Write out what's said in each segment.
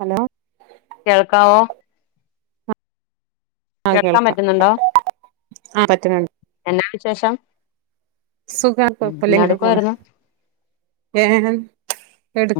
Hello കേൾക്കാവോ ആ കേൾക്കാൻ കേൾക്കാം പറ്റുന്നുണ്ടോ ആ എന്നാ വിശേഷം സുഖമാ ഉം കുഴപ്പമില്ല എന്നാ ഇങ്ങനെ പോണ് എടുക്കുവായിരുന്നു ഏ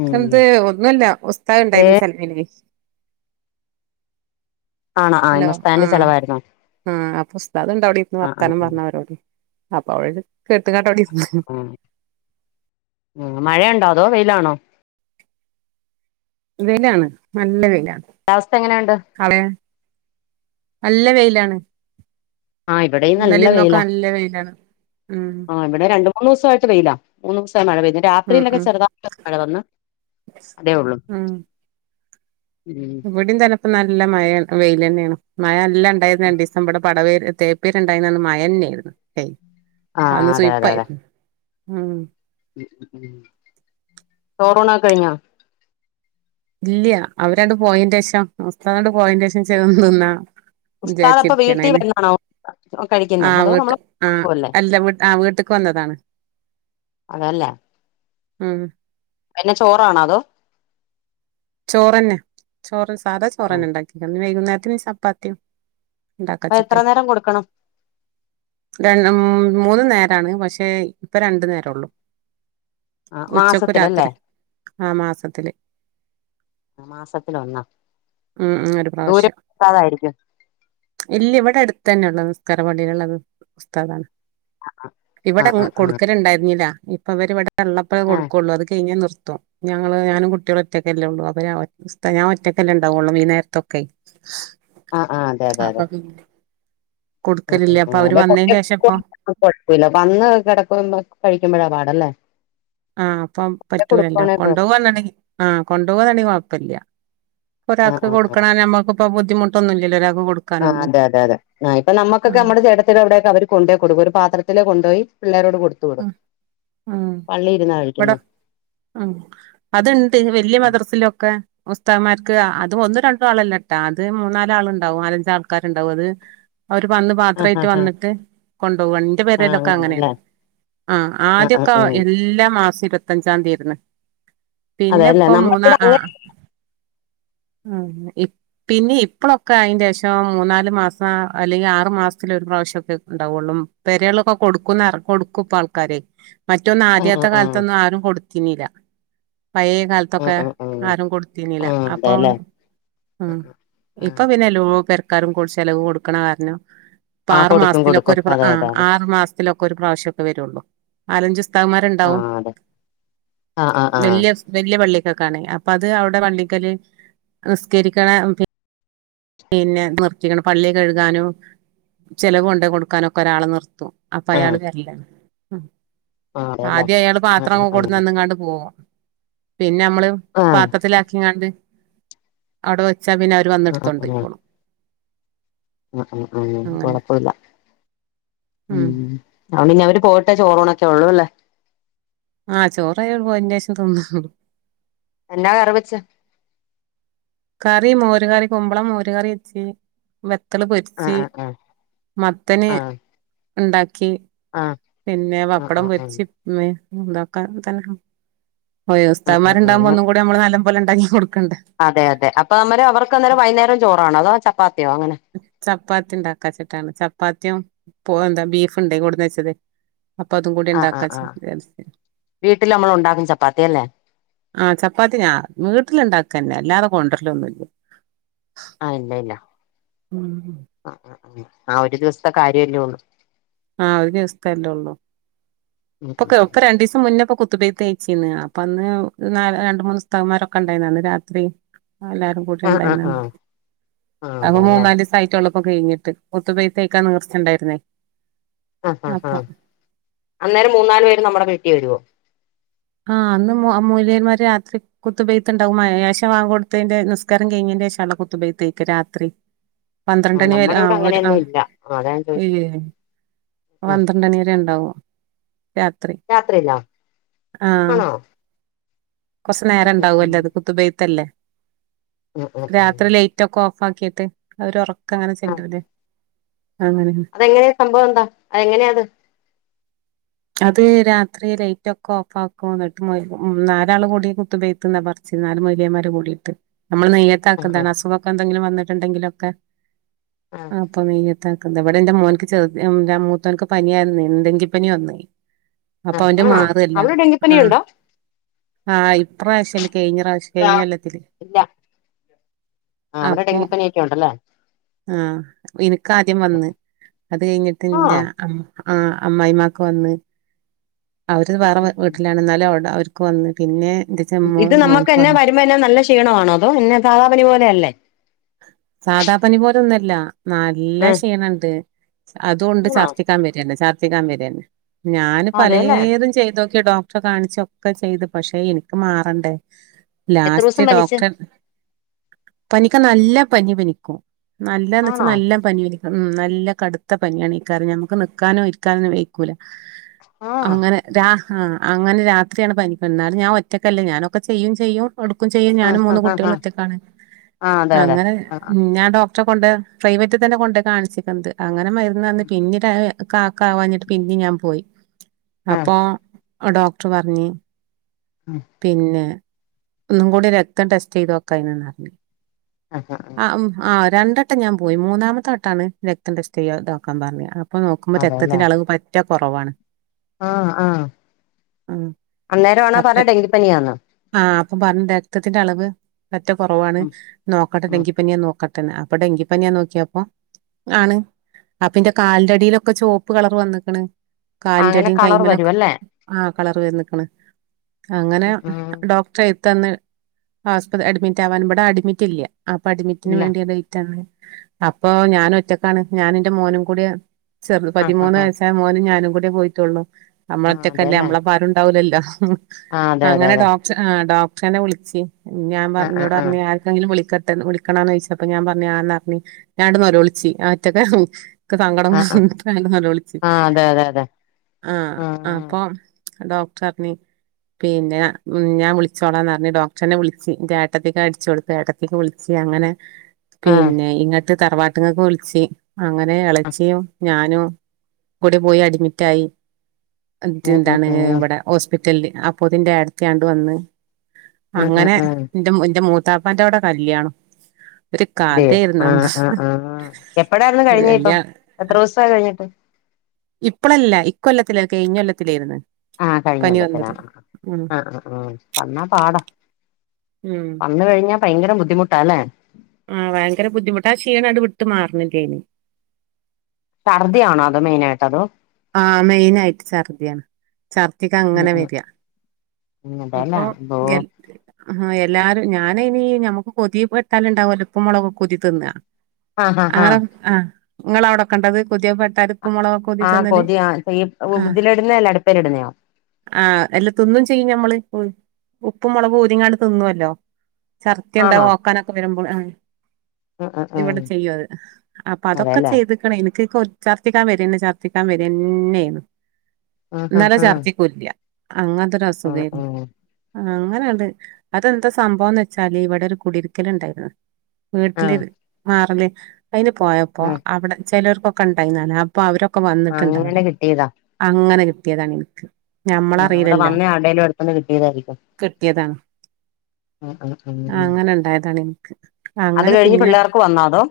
ഉം ഒന്നുമല്ല ഉസ്താത് ഏ ഉണ്ടായിരുന്നു സന്ധ്യക്ക്‌ ആണോ ആ ഹലോ ഇന്ന് ആ സ്റ്റാൻഡ് ചെലവായിരുന്നോ ആ അപ്പം ഉസ്താദ് ഉണ്ട് അവിടെ ഇരുന്ന് ആ ആ വർത്താനം ഉം പറഞ്ഞവരോട് അപ്പൊ അവടെ- എടുത്തങ്ങടിരുന്നു മഴയ ഉണ്ടോ അതോ വെയിലാണോ വെയ്ലാണ് നല്ല വെയ്ല് കാലാവസ്ഥ എങ്ങനെയുണ്ട് കളയ നല്ല വെയിലാണ് ആഹ് ഇവിടെയും ഇന്നലെ നല്ല ഇന്നൊക്കെ വെയിലാ നല്ല വെയിലാണ് ഉം ആ ഇവിടെ രണ്ടു മൂന്ന് ദിവസമായിട്ട് വെയിലാ മൂ ദിവസം മഴ പെയ്തു ഉം രാത്രിയിലൊക്കെ ഉം ചെറുതായിട്ട് മഴ വന്ന് അതേ ഉള്ളു ഇവിടിം തന്നെ നല്ല മഴ വെയില് തന്നെയാണ് മഴ നല്ല ഉണ്ടായിരുന്നു രണ്ട് ദീസം ഇബടെ പട വേ [unintelligible] തേപ്പേരുണ്ടായിരുന്നന്ന് മഴ ന്നേരുന്നു ഹേയ് ആ അതെ അതെ അതെ ഉം ചോറൂണൊക്കെ കഴിഞ്ഞോ ഇല്ല അവരാണ്ട് പോയേന്റെഷം ഉസ്താദ് അങ്ങട്ട് പോയന്റെ ശേഷം തിന്നാ ഉസ്താദപ്പ വിചാരിച്ചിരിക്കാണ് വീട്ടിൽ അയിന് വന്നാണോ കഴിക്കുന്നെ ആഹ് അതോ വീട്ട് നമ്മൾ [unintelligible] ആഹ് ക്കല്ലേ അല്ല വീട്ട് ആഹ് വീട്ട്ക്ക് വന്നതാണ് അതല്ലേ ഉം പിന്നെ ചോറാണോ അതോ ചോറന്നെ ചോറ് സാധാ ചോറന്നെ ഉണ്ടാക്കി ഇനി വൈകുന്നേരം ത്തിന് ചപ്പാത്തിം ഉണ്ടാക്ക അപ്പൊ എത്ര വെചിട്ടേ നേരം കൊടുക്കണം രൻ മൂന്ന് നേ രാണ് പക്ഷേ ഇപ്പ രണ്ടു നേര ഒള്ളു ആ ഉച്ചക്കു മാസത്തിലല്ലേ രാത്രി ആ മാസത്തില് മാസത്തില് ഒന്ന് ഉം ഉം ഒരു പ്രാവശ്യം ഇല്ല ഇവിടെ അടു തന്നെയുള്ള നിസ്കാര പടിയിലുള്ള ഒരു ഉസ്താദാണ് ഇവിടെ ആഹ് ആഹ് ആഹ് കൊടുക്കലണ്ടായിരുന്നില്ല അപ്പവര് വടെ ള്ളപ്പഴേ ആഹ് കൊടുക്കുള്ളു അത് കഴിഞ്ഞാ നിർ ത്തും ഞങ്ങള് ഞാനും കുട്ടിയേളും ഒറ്റക്കെല്ലാം ഉള്ളൂ അപ്പം ഞാൻ ഉസ്താ ഏ ഞാൻ ഒറ്റക്കല്ലേണ്ടാ വൊള്ളൂ ഈ നേരത്തൊക്കെ ആ ആ അതെ അതെ അപ്പൊ അതെ പിന്നെ ഉ കൊടുക്കലില്ല അപ്പൊ ഉം അവര് അല്ല വന്നതിന് [unintelligible] ശേഷം ഇപ്പൊ കുഴപ്പില്ല വന്ന് കിടക്കുമ്പം കഴിക്കുമ്പഴാ പാട് അല്ലേ ആഹ് അപ്പം പറ്റൂലല്ലോ കൊണ്ടുപോകാന്ന് ണ്ടെങ്കിആ കൊണ്ടുപോവാന്നാണെങ്കിൽ പ്പല്യാ ആഹ് ഒരാക്ക് കൊടുക്കണം നമ്മുക്കിപ്പൊ ബു ഡിമുട്ടൊന്നുല്ലല്ലോ ഒരാ ആ് അത അതെ അതെ ആ ഇപ്പൊ നമുക്കെ ഉം നമ്മ ചേട്ടത്തി അവിടെയൊക്കെ അവര് കൊണ്ടപോയി കൊടുക്കും ഒരു പാത്രത്തില കൊണ്ടുപോയി ഉ ഉ പള്ളി ഇരുന്നാ ഇവിടെ കഴിക്കുന്നെ ഉ അത്ണ്ട് വലിയ മദ്രസിലൊക്കെ ഉസ്തകന്മാർക്ക് അതും ഒന്നും രണ്ടും ആളല്ല ട്ടാ അത് മൂന്നാലല് ആൾുണ്ടാവും നാലഞ്ച ആൾക്കാരുണ്ടാവും അത് അവര് വന്ന് ആഹ് പാത്രമായിട്ട് ആഹ് ആഹ് വന്നിട്ട് വന്റെ ആഹ് പേര്തൊക്കെ അങ്ങനെയാ അങ്ങനല്ലേ ആഹ് ആഹ് ആദ്യൊക്കെ ഉം എല്ല മാസം ഇരുപത്തഞ്ചാം തീയതിന് പിന്നെ അതെല്ലേ ഇപ്പൊ മൂന്നാ നമ്മക്കിവിടെ ആ അങ്ങനെ പിന്നെ ഇപ്പഴൊക്കെ അയിന്റെ പക്ഷ മൂന്നാല് മാസം അല്ലെങ്കിൽ ആറു മാസത്തില ഒരു പ്രാവശ്യക്കെ ഉണ്ടാവുള്ളൂ പെരയുള്ളൊക്കെ കൊടുക്കുന്ന കൊ- ക്കപ്പ ആൾക്കാരെ മറ്റൊന്ന് ആഹ് ആദ്യാത്ത ആഹ് കാലതൊന്ന് ആരും കൊടു ക്കിന്നില്ല പയേ ആഹ് കാലത്തൊക്കെ ആഹ് ആഹ് ആഹ് ആരും കൊടുത്തീനില്ല ആഹ് അപ്പൊ അതെല്ലേ ഉ ഇപ്പൊ പിന്നെ ലോ പെർ ആക്കാരും കൂടി ചിലവ് കൊടുക്കണ കാരണം. ഇപ്പൊ ആഹ് ആറു കൊടുക്കും മാസത്തിലൊക്കെ കൊടുക്കും ഒരു അതെ ആ അതെ അതെ ആറു മാസത്തിലൊക്കെ ഒരു പ്രാവശ്യം. ള്ളൂ നാലഞ്ച് ഉസ്താദുമാരുണ്ടാവും ആഹ് അതെ ആഹ് ആഹ് വെല്ല്യ ആഹ് വെല്ല്യ പള്ളി ക്കണേൽ അപ്പ അത് അവിടെ പള്ളിക്കല് നിസ്കരിക്കണ പിന്നെ നിർത്തിക്കണം പള്ളി കഴുകാനും ചെലവ് കൊണ്ട് കൊടുക്കാനും ഒക്കെ ഒരാളെ നിർത്തും അപ്പ ആഹ് അയാള് വെരല്ലാണ് ആം ആഹ് അതെല്ലേ ആദ്യം അയാള് ആഹ് പാത്രങ്ങ ആഹ് ആഹ് ആഹ് കൊടുന്നങ്ങാണ്ട് പോകും പിന്നെ നമ്മള് ആഹ് പാത്രത്തിലാക്കിങ്ങാണ്ട്. അവിടോ ച്ച പിന്ന അവർ വന്നേട് കൊണ്ടേയ്ക്കോളും. ഉം ഉം ഉം അങ്ങനെ കൊഴപ്പില്ല ഉം അവര് ഇനി അവര് പോയിട്ട് ചോറുണ്ണ് ഉള്ളുവല്ലേ ആഹ് ചോറടപോയിന് ശേഷം തോന്നു ന്താ കറിവെച്ച് കറി മോര് കറി കുമ്പളം മോര് കറി വെച്ച് പത്തള് ആഹ് പൊരിച്ച് ആഹ് മത്തന് ആഹ് ഇണ്ടാക്കി ആഹ് ച് ആഹ് പിന്നെ പപ്പടം ആഹ് ആഹ് പൊരിച്ച് എന്താക്കാനാ [unintelligible] ആഹ് ആഹ് ആഹ് ഉസ്താദുമാരുണ്ടാവുമ്പോ ആഹ് ഒന്നും കൂടി നമ്മള് നല്ല പോലുണ്ടാക്കി കൊടുക്കണ്ടെ അതെ അതെ അപ്പൊ നമ്മര് അവർക്ക് അന്നേം വൈന്നേരോം ചോറാണോ അതോ ചപ് ത്തിയോ അങ്ങനെ പ്പാത്തി ണ്ടാക്കാച്ച്ക്കാണ് ചപ്പാത്തിയും പോ എന്താ ബീഫ്ണ്ട് കൊട്ന്നെച്ചത് അപ്പ അതും ആഹ് ആഹ് കൂടിണ്ടാക്കാച്ച് ആഹ് [unintelligible] വീട്ടില് നമ്മൾ ഉണ്ടാക്കും ചപ്പാത്തി അല്ലേ ആഹ് ചപ്പാത്തി ഞാ വീട്ട്ല്ണ്ടാക്കന്നെ അൽ ഇല്ലാതെ കൊണ്ടരലൊന്നുല്ല ആഹ് ഇല്ല ഇല്ല ഉം ആഹ് ആഹ് ഒരു ദിവസത്തെ കാര്യല്ലേള്ളൂ ആഹ് ഒരിസ്തെല്ലാെള്ളു ഉം ഉം ഇപ്പൊക്കെ ഒക്കെ രണ്ടീസം മുന്നാെക്കെ കു ത്ത്‌ബ്‌യത്ത്യ്ച്ചീന്ന് അപ്പൊ അന്ന് ന രണ്ട് മൂന്ന് ഉസ്താദ്മാരൊക്കെണ്ടായ്ര്ന്ന് അന്ന് രാത്രി ആഹ് എല്ലാരും ആഹ് ആഹ് കൂട്യാണ്ടായ്ര്ന്നെ ആഹ് ആഹ് അത്പ്പ അതെല്ലേ മൂന്നാലീസായ്റ്റൊള്ളു ഇപ്പൊ കയ്ഞ്ഞ്ട്ട് കുത്തുബിയത്തയ്ക്കാൻ നീർച്ചണ്ടായ്ര്ന്നേ ആഹ് ഹ ഹാ അന്നേരം മൂന്നാല് പേര് നമ്മ്ടെ വീട്ടി വര്വോ ആഹ് അന്ന് മൊ മാേല്യേന്മാര് രാത്രി കുത്ത്പെയ്ത്ത്ണ്ടാകും മ എ ഏശ ബാങ്കൊട്ത്തേന്റെ നിസ്കാരം കയ്ഞ്ഞേന്റെ ശേഷാല്ലാേ കുത്തുപെയ്ത്തയ്ക്ക രാത്രി ആ പന്ത്രണ്ടണി വരെ നമ്മുടെ ഇവിടെ ആഹ് ഓര് അങ്ങനെയൊന്നും ആഹ് ഇല്ല അതാ ഞാൻ ചോദിച്ചത് ഇല്ലി [unintelligible] പന്ത്രണ്ടണി വരെണ്ടാവോ രാത്രിയിലാ ആഹ് കൊർച്ച് ഉം ഉം നേരണ്ടാവു അല്ലാേ അത് ഉം കുത്ത്ബിയ്ത്തെല്ലേ ഉം ഉം രാത്രി ഉം ലെയ്റ്റൊക്കാെ [unintelligible] അവര് ഒറ [unintelligible] അതെങ്ങനെയ, സംഭവം എന്താ? അതെങ്ങനെയാ അത്? അത് രാത്രി ലൈറ്റ് ഒക്കെ ഓഫ് ആക്കും എന്നിട്ട് മൊയ്‌ നാലാള് കൂടി കുത്തു പെയ്ത്ത്ന്നാ പറച്ചില് നാല് മൊലിയന്മാര് കൂടിയിട്ട്. നമ്മള് നിയത്ത് ആ ആ ആക്കുന്നതാണ് അസുഗൊക്ക [unintelligible] വന്നിട്ടുണ്ടെങ്കിലൊക്കെ ആ ആഹ് അപ്പൊ [unintelligible] [unintelligible] ഇവിടെ എന്റെ മോനിക്ക് ചെറു, മൂത്തവന്ക്ക് പനിയായിരുന്നേ. ഡെങ്കി പനി വന്നു. ആ അപ്പോ അവന്റെ ആണോ മാതല്ല അവിടെ ഡെങ്കിപ്പനി ആ ഉണ്ടോ ആ ഇപ് [unintelligible] ഇല്ല ആ അവിടെ ഡെങ്കിപ്പനി ഒക്കെ ഉണ്ടല്ലേ ആ എനക്ക് ആദ്യം വന്ന് അത് കഴിഞ്ഞിട്ട് ആ എന്റെ അമ് ആഹ അമ്മായിയമ്മാക്ക് വന്ന് അവര് വേറെ ഉം വ് ഉം. വീട്ടിലാണ് എന്നാലും അവടെ അവര് ക്കെ വന്ന് പിന്നെ എന്റെ ചെമ്മോ ഇത് നമ്മുക്ക് മോൻക്ക് വന്ന് എന്നെ വരുമ്പോ എന്ന നല്ല ക്ഷീണമാണോ അതോ എന്ന സാധാ പനി പോലെ അല്ലേ. സാധാ പനി പോലൊന്നുല്ല. നല്ല ആ ക്ഷീണണ്ട്, അതുകൊണ്ട് ആണോ ശർദിക്കാൻ വരന്നെ ശ ദിക്കാൻ വരാണ്. ഞാന് അതെല്ലേ പലേതും ചെയ്തോ ഡോക്ടറെ കാണിച്ചൊക്കെ ചെയ്തു പഷേ എനിക്ക് മാറണ്ടേ. എത്ര ലാസ്റ്റ് ദിവസം പനിച്ച് ഡോക്ടർ പനി നല്ല പനി പനിക്കും. നല്ലെന്ന് വെച്ചാൽ ആണോ നല്ല പനി വലി ഉം നല്ല കടുത്ത പനിയാണ്, ഈ കറി ഞമ്മുക്ക് നിക്കാനോ ഇരിക്കാനോ വെക്കൂല. ആ ആ അങ്ങനെ രാ ആ അങ്ങനെ രാത്രിയാണ് പനിക്ക എന്നാലും ഞാൻ ഒറ്റക്കല്ലേ ഞാനൊക്കെ ചെയ്യും ചെയ്യും. ഒടുക്കും ചെയ്യും ആ ഞാനും മൂന്ന് ആ ആ കുട്ടികളും ഒറ്റക്കാണ്. ആ അതെ അതെ അങ്ങന ആ ആ ഞാൻ ഡോക് ട്ര കൊണ്ട് പ്രൈവറ്റ് തന്നെ കൊണ്ട കാണിച്ചിക്കുന്നത്. അങ്ങനെ മരുന്ന് തന്ന് പിന്നീട് കാക്ക ആവാഞ്ഞിട്ട് പിന്നെ ഞാൻ പോയി. ആ അപ്പോ ആ ഡോക്ടർ പറഞ്ഞ് പിന്നെ ഒന്നും കൂടി രക്തം ടെസ്റ്റ് ചെയ്ത് നോക്കനിന്ന്റിഞ്ഞ്. ആ മ് ആ രണ്ടട്ടം ഞാൻ പോയി മൂന്നാമത്തെ വട്ടാണ് രക്തം ടെസ്റ്റ് ചെയ്യതോക്കാൻ പറഞ്ഞ്, അപ് അപ്പ നോക്കുമ്പോ രക്തത്തിന്റെ അളവ് പറ്റ കൊറവാണ്. ആഹ ആഹ ഉം അന്നേരം ആണോ പറ ഡെങ്കി പനിയാണ് ആഹ അപ്പം പറഞ്ഞു രക്തത്തിന്റെ അളവ് പ റ്റ കുറവാണ് ഉം നോക്കട്ടെ ഡെ ഉം ങ്കിപ്പനിയാൻ നോക്കട്ടെ അപ്പൊ ഡെങ്കിപ്പനിഅന്ന് നോക്കിയപ്പൊ ആണ് അപ്പന്റെ കാലിന്റെടിയിലൊക്കെ ചുവപ്പ് കളർ വന്നിക്കണ് കാലിന്റെ അങ്ങനെ അടയും കളർ കൈ്മലൊെ വരും അല്ലേ ആഹ കളർ വന്ന് ക്കണ് അങ്ങനെ ഉം ഡോക്ടർ എടുന്ന് ആശുപത്രി അഡ്മിറ്റ് ആവാൻ ഇവിടെ അഡ്മിറ്റ് ഇല്ല അപ്പൊ അഡമിറ്റിന് ഇല്ല വേണ്ടിയ ഡേറ്റ് ആണ് അപ്പൊ ഞാന ഒറ്റക്കാണ് ഞാന എറെ മോനും കൂടി ചെറു ആഹ് പതിമൂന്ന് ആഹ് ആഹ് വയസായ മോന് ഞാനും കൂടി പോയിട്ടുള്ളൂ നമ്മള ആഹ് ഒറ്റക്കല്ലേ അതെല്ലേ നമ്മളപ്പം ആരുണ്ടാവൂ ല്ലല്ലോ ഉം ആഹ് അതെ അതെ അങ്ങനെ അതെ ഡോക്ടർ ആ ഡോക് നെ വിളിിച്ചു ഞാൻ ആഹ് ആഹ് പറഞ്ഞോട് ആഹ് പറഞ്ഞഞ് ആർക്കെങ്കിലും വിളിക്ക മ വിളിക്കണന്ന് ചോദിച്ചപ്പൊ ഞാൻ പറഞ്ഞു ആന്നറിഞ്ഞി ഞാടന്ന് നെ ലോളിച്ച് ഞാൻ ഒറ്റക്കല്ലേ റ സങ്കടം ആഹ് ആഹ് കൊണ്ട് നോലോളിച്ചു ആഹ് അതെ അതെ അതെ ആഹ ആഹ് അപ്പൊ ഡോക്ടർ പറഞ്ഞു പിന്നെ ഞാൻളിച്ചോളാന്ന് പറഞ്ഞ് ഡോക്ടറിനെ വിളിച്ച് ഏട്ടത്തിക്ക അടിച്ചു കൊടുത്ത ഏട്ടത്തിക്ക്‌ വിളിച്ച അങ്ങനെ ആഹ് പിന്നെ ഇങ്ങട്ട് തറവാട്ടങ്ങൊക്കെ വിളിച്ച് അങ്ങനെ ഇളച്ചിയും ഞാനോ കൂടെ പോയി അഡ്മിറ്റ ആയി എ ന്നിട്ട് ഉം ഉം എന്താണ് ഉം ഇവടെ ഹോസ്പിറ്റലിൽ ഹോസ്പിറ്റലിൽ അപ്പോതിന്റെ അടുത്തയാണ്ട് വന്ന് ഉം ഉം അങ്ങനെ ഉം എറെ എന്റെ മൂത്ത ത്താപ്പന്റെ അവിടെ കല്ല്യാണം അതെ ആ ആ ആ എപ്പടായിരുന്നു കഴിഞ്ഞ ഇപ്പൊ കല്യാ എത്ര ദിവസമായി കഴിഞ്ഞിട്ട് ഇപ്പഴല്ല ഇക്ക കൊല്ലത്തില കെ ഇഞ്ഞ കൊല്ലത്തിലായിരുന്നു ആഹ കഴിഞ്ഞ പനി കൊല്ലത്തിന വന്നത് ഉം ആ ആ ആ് ആ ആ വന്നാ പാടം ഉം വന്ന കഴിഞ്ഞ ഭയങ്കര ബുദ്ധിമുട്ടാല്ലെ ആഹ ഭയങ്കര ബുദ്ധിമുട്ട് ആ ക്ഷീണ അണ്ട് വിട്ട് മാറണില്ലേനി ഛർദി ആണോ അതൊ മെയിനായിട്ട് അതോ ആഹ് മെയിൻ ആയിട്ട് ഛർദിയാണ് ഛർദിക്ക ഉം അങ്ങനെ ഉം വരാ ഉം അതെല്ലേ അപ്പൊ അതോ യെ ആ എല്ലാരും ഞാന അയ്നീ ഞമ്മുക്ക് കൊതി പെട്ടാലണ്ടാവുല്ലോ ഇപ്പും മുളകുംക്കെ ഊതി തിന്ന ആഹ് ആഹ് ആറ ആഹ് ങ്ങളെ അവിടെകണ്ടത് കൊതി പെട്ടാല് പ്പും മുളകൊ ആഹ് കൊതിയ ച ഉതില ഇടുന്ന അല്ല അടുപേല് ഇടുന്നയൊ ആഹ് എല്ല തിന്നും ചെയ്യും ഞമ്മള് ഉം. ഉപ്പും മുളകും ഊതിങ്ങാണ്ട് തിന്നുവല്ലോ ചർദി എന്താ ആണോ ഓക്കാനൊക്കെ വരുമ്പോൾ ആ ആഹ് ആഹ് ഇവിടെ ആഹ് ചെയ്യും അത് അപ്പൊ അതൊക്കെ അതെല്ലേ ചെയ്ത്ക്കണ എനി [unintelligible] ചർത്തിക്കാൻ വരന്നെ ചർ [unintelligible] വരന്നേന്നു ആഹ് ആഹ് ന്നാലോ ആഹ് ഛർദ്ദിക്കുല്ല്യ അങ്ങതൊരു ആഹ് അസുഖേന്നു ആഹ് അങ്ങനെയണ്ട് അതെന്താ സംഭവംന്ന് വെച്ചാല് ഇവിടെ ഒരു കുടിര്ക്കല് ണ്ടായിരുന്നു വീട്ടില് ആഹ് മാറല് ഉ അയ്ന് പോയപ്പോ ആഹ് അവിടെ ചെലർ ഒക്കെ ഉണ്ടായിന്നാണ് അപ്പൊ അവരൊ കെ വന്നിട്ട്ണ്ട് അവിടെ അങ്ങനെ കിട്ടിയതാ അങ്ങനെ ട്ട്യേതാണ് ഇൻക്ക് ആഹ് അവിടെ ഞമ്മളറിയിലല്ലോ വന്ന ആരുടേലും അടുത്തുന്ന് കിട്ടിയതായിരിക്കും കിട്ടിയതാണ് ആഹ് ആഹ് ആഹ് അങ്ങനെ ണ്ടായതാണ് ഇൻക്ക് അത് അങ്ങനെ കഴിഞ്ഞ് പിന്നെ പിള്ളേർക്ക് വന്നോ അതോ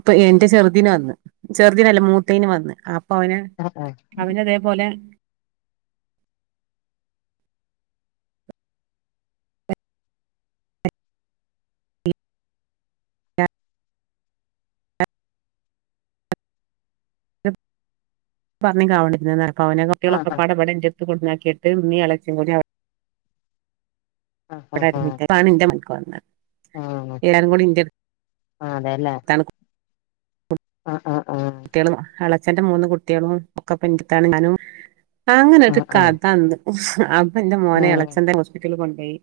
ഇപ്പൊ എന്റെ ചെറുതീന് വന്ന് ചെറുതീനല്ല മൂ [unintelligible] വന്ന് അ ഓന് ആഹ് അവന് ഇതേപോലെ [unintelligible] [unintelligible] ഒകെ ആഹ് പാടെ ഇവിടെ ൻ്റെ ക്ക് കൊട്ന്നാകീട്ട് മ്മീം എളേചി കൂടി അ ആഹ് ആഹ് ആഹ് [unintelligible] ആഹ് ആഹ് എല്ലാരും കൂടി ൻ്റെ ആഹ് അതെല്ലേ ആഹ് ആഹ് ആഹ് ച്ഛന്റെ മൂന്ന് കുട്ടിയാളും ഒക്കെ [unintelligible] ഞാനും അങ്ങനെ ഒരു ആഹ് ആഹ് കഥ അന്ന് [unintelligible] അം ഞാ ഇന്റെ മോനെ എളേച്ചൻ്റെ ഹോസ്പി റ്റല് കൊണ്ടോയി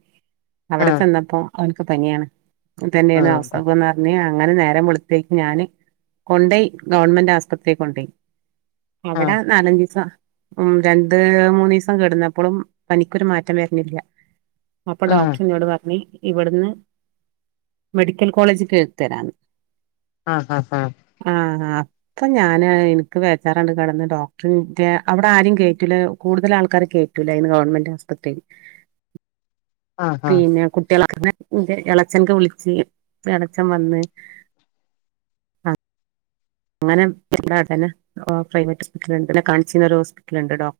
അവിടെ ആഹ് ചെന്നപ്പോ അവൻക്ക് പനിയാണ് ആഹ് തന്നെയും ആഹ് അവസ്ഥ അതെ പറഞ്ഞ് അങ്ങനെ നേരെ വെളുത്തേക്ക് ഞാന് കൊണ്ടയി ഗവൺമെന്റ് ആസുപത്രി കൊണ്ടോയി അവിടെ ആഹ് നാല് അഞ്ച് ദിവസം ഉം രണ്ട് മൂന്ന്ു ദിവസം കേടുന്നപ്പോഴും പനിക്കൊരു മാറ്റം വരുന്നില്ല അപ്പൊ ഡോക്ടറി എന്നോട് പറഞ്ഞേ ഇവിടുന്ന് മെഡിക്കൽ കോളേജിൽ ക എഴുതി തരാം എന്ന് ആഹ് ഹഹ് ഹഹ ആ അപ്പൊ ഞാന് എനിക്ക് വേച്ചാറ കടന്ന് ഡോക്ടറിന്റെ അവിടെ ആരും കേറ്റൂില്ല കൂടുതൽ ആൾക്കാാര് കേറ്റൂല ഇന്ന് ഗവണ്മെന്റ് ആസ്പത്രിയിൽ ആഹ് ആഹ് പിന്നെ കുട്ടികള [unintelligible] ഇ ഇളച്ചൻക്കെ വിളിച്ച് ഇളച്ചൻ വന്ന് അങ്ങനെ എന്താവിടന്നെ പ്രൈവറ്റ് ഹോസ്പിറ്റല ഉണ്ട് പിന്നെ കാണിച്ചുന്നൊരു ഹോസ്പിറ്റൽ ഉണ്ട് ഡോക്ടർ